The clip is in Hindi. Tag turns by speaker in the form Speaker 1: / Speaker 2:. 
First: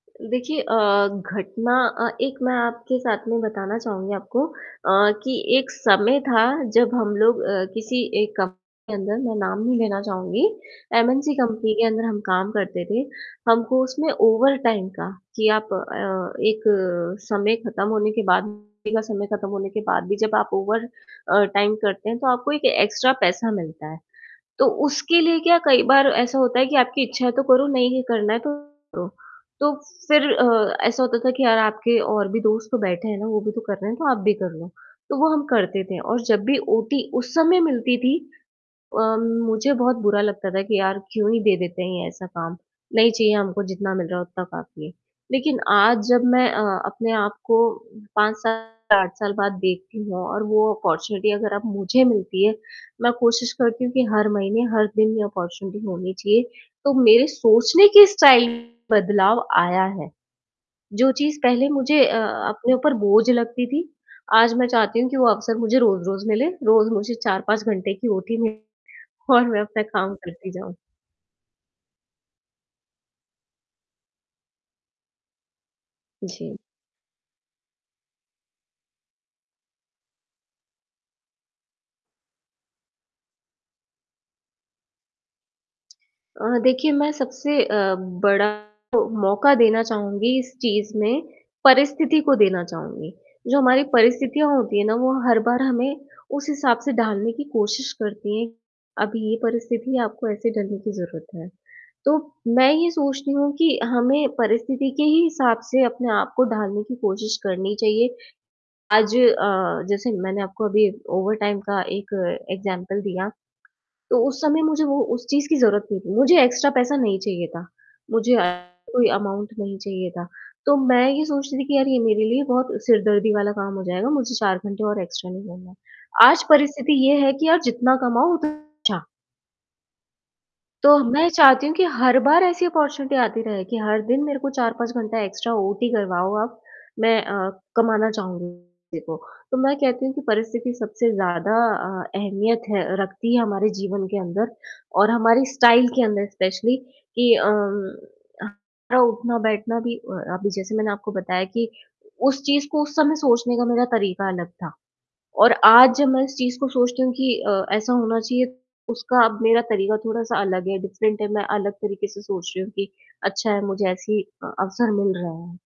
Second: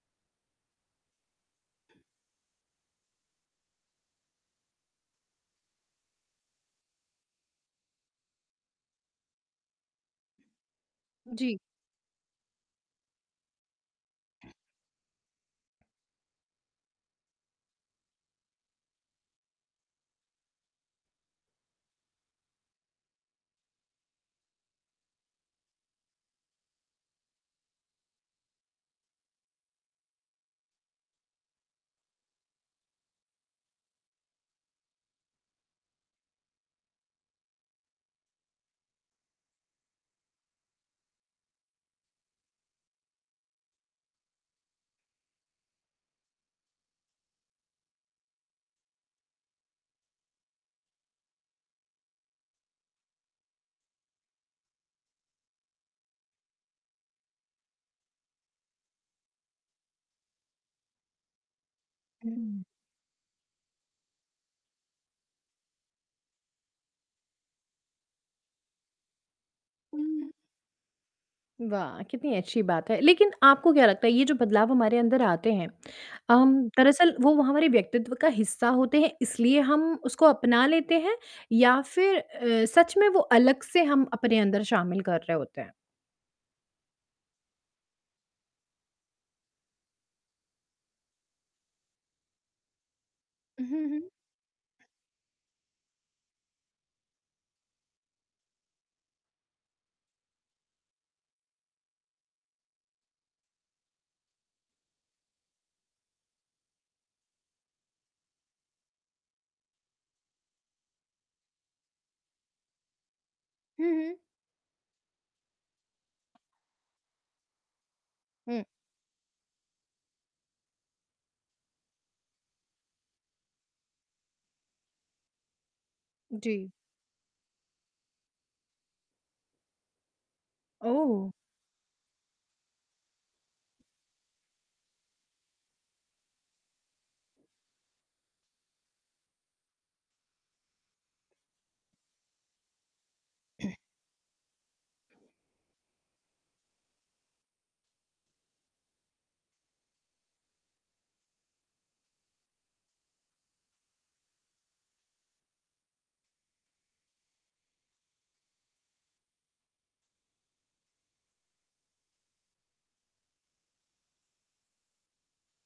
Speaker 1: देखिए अ, घटना अ, एक मैं आपके साथ में बताना चाहूँगी आपको अ, कि एक समय था जब हम लोग अ, किसी एक कंपनी के अंदर मैं नाम नहीं लेना चाहूँगी, एमएनसी
Speaker 2: जी।
Speaker 1: कंपनी के अंदर हम काम करते थे। हमको उसमें ओवरटाइम का कि आप अ, एक समय ख़त्म होने के बाद ड्यूटी का समय ख़त्म होने के बाद भी जब आप ओवर अ, टाइम करते हैं तो आपको एक एक्स्ट्रा पैसा मिलता है। तो उसके लिए क्या कई बार ऐसा होता है कि आपकी इच्छा है तो करो, नहीं करना है तो मत करो। तो फिर अ, ऐसा होता था कि यार आपके और भी दोस्त तो बैठे हैं ना, वो भी तो कर रहे हैं तो आप भी कर लो। तो वो हम करते थे और जब भी ओटी उस समय मिलती थी, अम, मुझे बहुत बुरा लगता था कि यार क्यों ही दे देते हैं ऐसा काम, नहीं चाहिए हमको जितना मिल रहा है उतना काफ़ी है। लेकिन आज जब मैं अ, अपने आप को 5 साल, 8 साल बाद देखती हूँ और वो अपॉर्चुनिटी अगर अब मुझे मिलती है, मैं कोशिश करती हूँ कि हर महीने, हर दिन ये अपॉर्चुनिटी होनी चाहिए। तो मेरे सोचने के स्टाइल बदलाव आया है। जो चीज़ पहले मुझे अ,
Speaker 2: हुँ।
Speaker 1: अपने ऊपर बोझ लगती थी, आज मैं चाहती हूँ कि वो अवसर मुझे रोज़-रोज़ मिले। रोज़ मुझे 4-5 घंटे की ओटी मिले और मैं अपना काम
Speaker 2: हुँ।
Speaker 1: करती जाऊँ।
Speaker 2: वाह! कितनी अच्छी बात है। लेकिन आपको क्या लगता है, ये जो बदलाव हमारे अंदर आते हैं अम,
Speaker 1: जी।
Speaker 2: दरअसल वो व हमारे व्यक्तित्व का हिस्सा होते हैं इसलिए हम उसको अपना लेते हैं या फिर अ, सच में वो अलग से हम अपने अंदर शामिल कर रहे होते हैं?
Speaker 1: अ, देखिए, मैं सबसे अ, बड़ा जो मौका देना चाहूँगी इस चीज़ में, परिस्थिति को देना चाहूँगी। जो हमारी
Speaker 2: उहुँ, हुँ।
Speaker 1: परिस्थितियाँ होती है ना, वो हर बार हमें उस हिसाब से ढालने की कोशिश करती हैं, अब ये परिस्थिति है आपको ऐसे ढलने की ज़रूरत है। तो मैं ये सोचती हूँ कि हमें परिस्थिति के ही हिसाब से अपने आप को ढालने की कोशिश करनी चाहिए। आज अ, जैसे मैंने आपको अभी ओवरटाइम का एक एग्जाम्पल दिया,
Speaker 2: हुँ, हुँ।
Speaker 1: तो उस समय मुझे वो उस चीज़ की ज़रूरत नहीं थी, मुझे एक्स्ट्रा पैसा नहीं चाहिए था। मुझे
Speaker 2: हुँ।
Speaker 1: एक्स्ट्रा कोई अमाउन्ट नहीं चाहिए था। तो मैं ये सोचती थी कि यार ये मेरे लिए बहुत सिर दर्दी वाला काम हो जाएगा, मुझे 4 घंटे और एक्स्ट्रा नहीं करना है। आज
Speaker 2: जी।
Speaker 1: परिस्थिति ये है कि यार जितना कमाओ उतना अच्छा। तो मैं
Speaker 2: ओह!
Speaker 1: चाहती हूँ कि हर बार ऐसी अपॉर्चुनिटी आती रहे कि हर दिन मेरे को 4-5 घंटा एक्स्ट्रा ओटी करवाओ आप। मैं अ, कमाना चाहूँगी [unintelligible] को, तो मैं कहती हूँ कि परिस्थिति सबसे ज़्यादा अ, अहमियत है रखती है हमारे जीवन के अंदर और हमारी स्टाइल के अंदर स्पेशली कि अम, हमारा उठना-बैठना भी अ, अभी जैसे मैंने आपको बताया कि उस चीज़ को उस समय सोचने का मेरा तरीका अलग था। और आज जब मैं इस चीज़ को सोचती हूँ कि अ, ऐसा होना चाहिए, उसका अब मेरा तरीका थोड़ा-सा अलग है, डिफरेंट है, मैं अलग तरीके से सोच रही हूँ कि अच्छा है, मुझे ऐसे ही अ, अवसर मिल रहा है।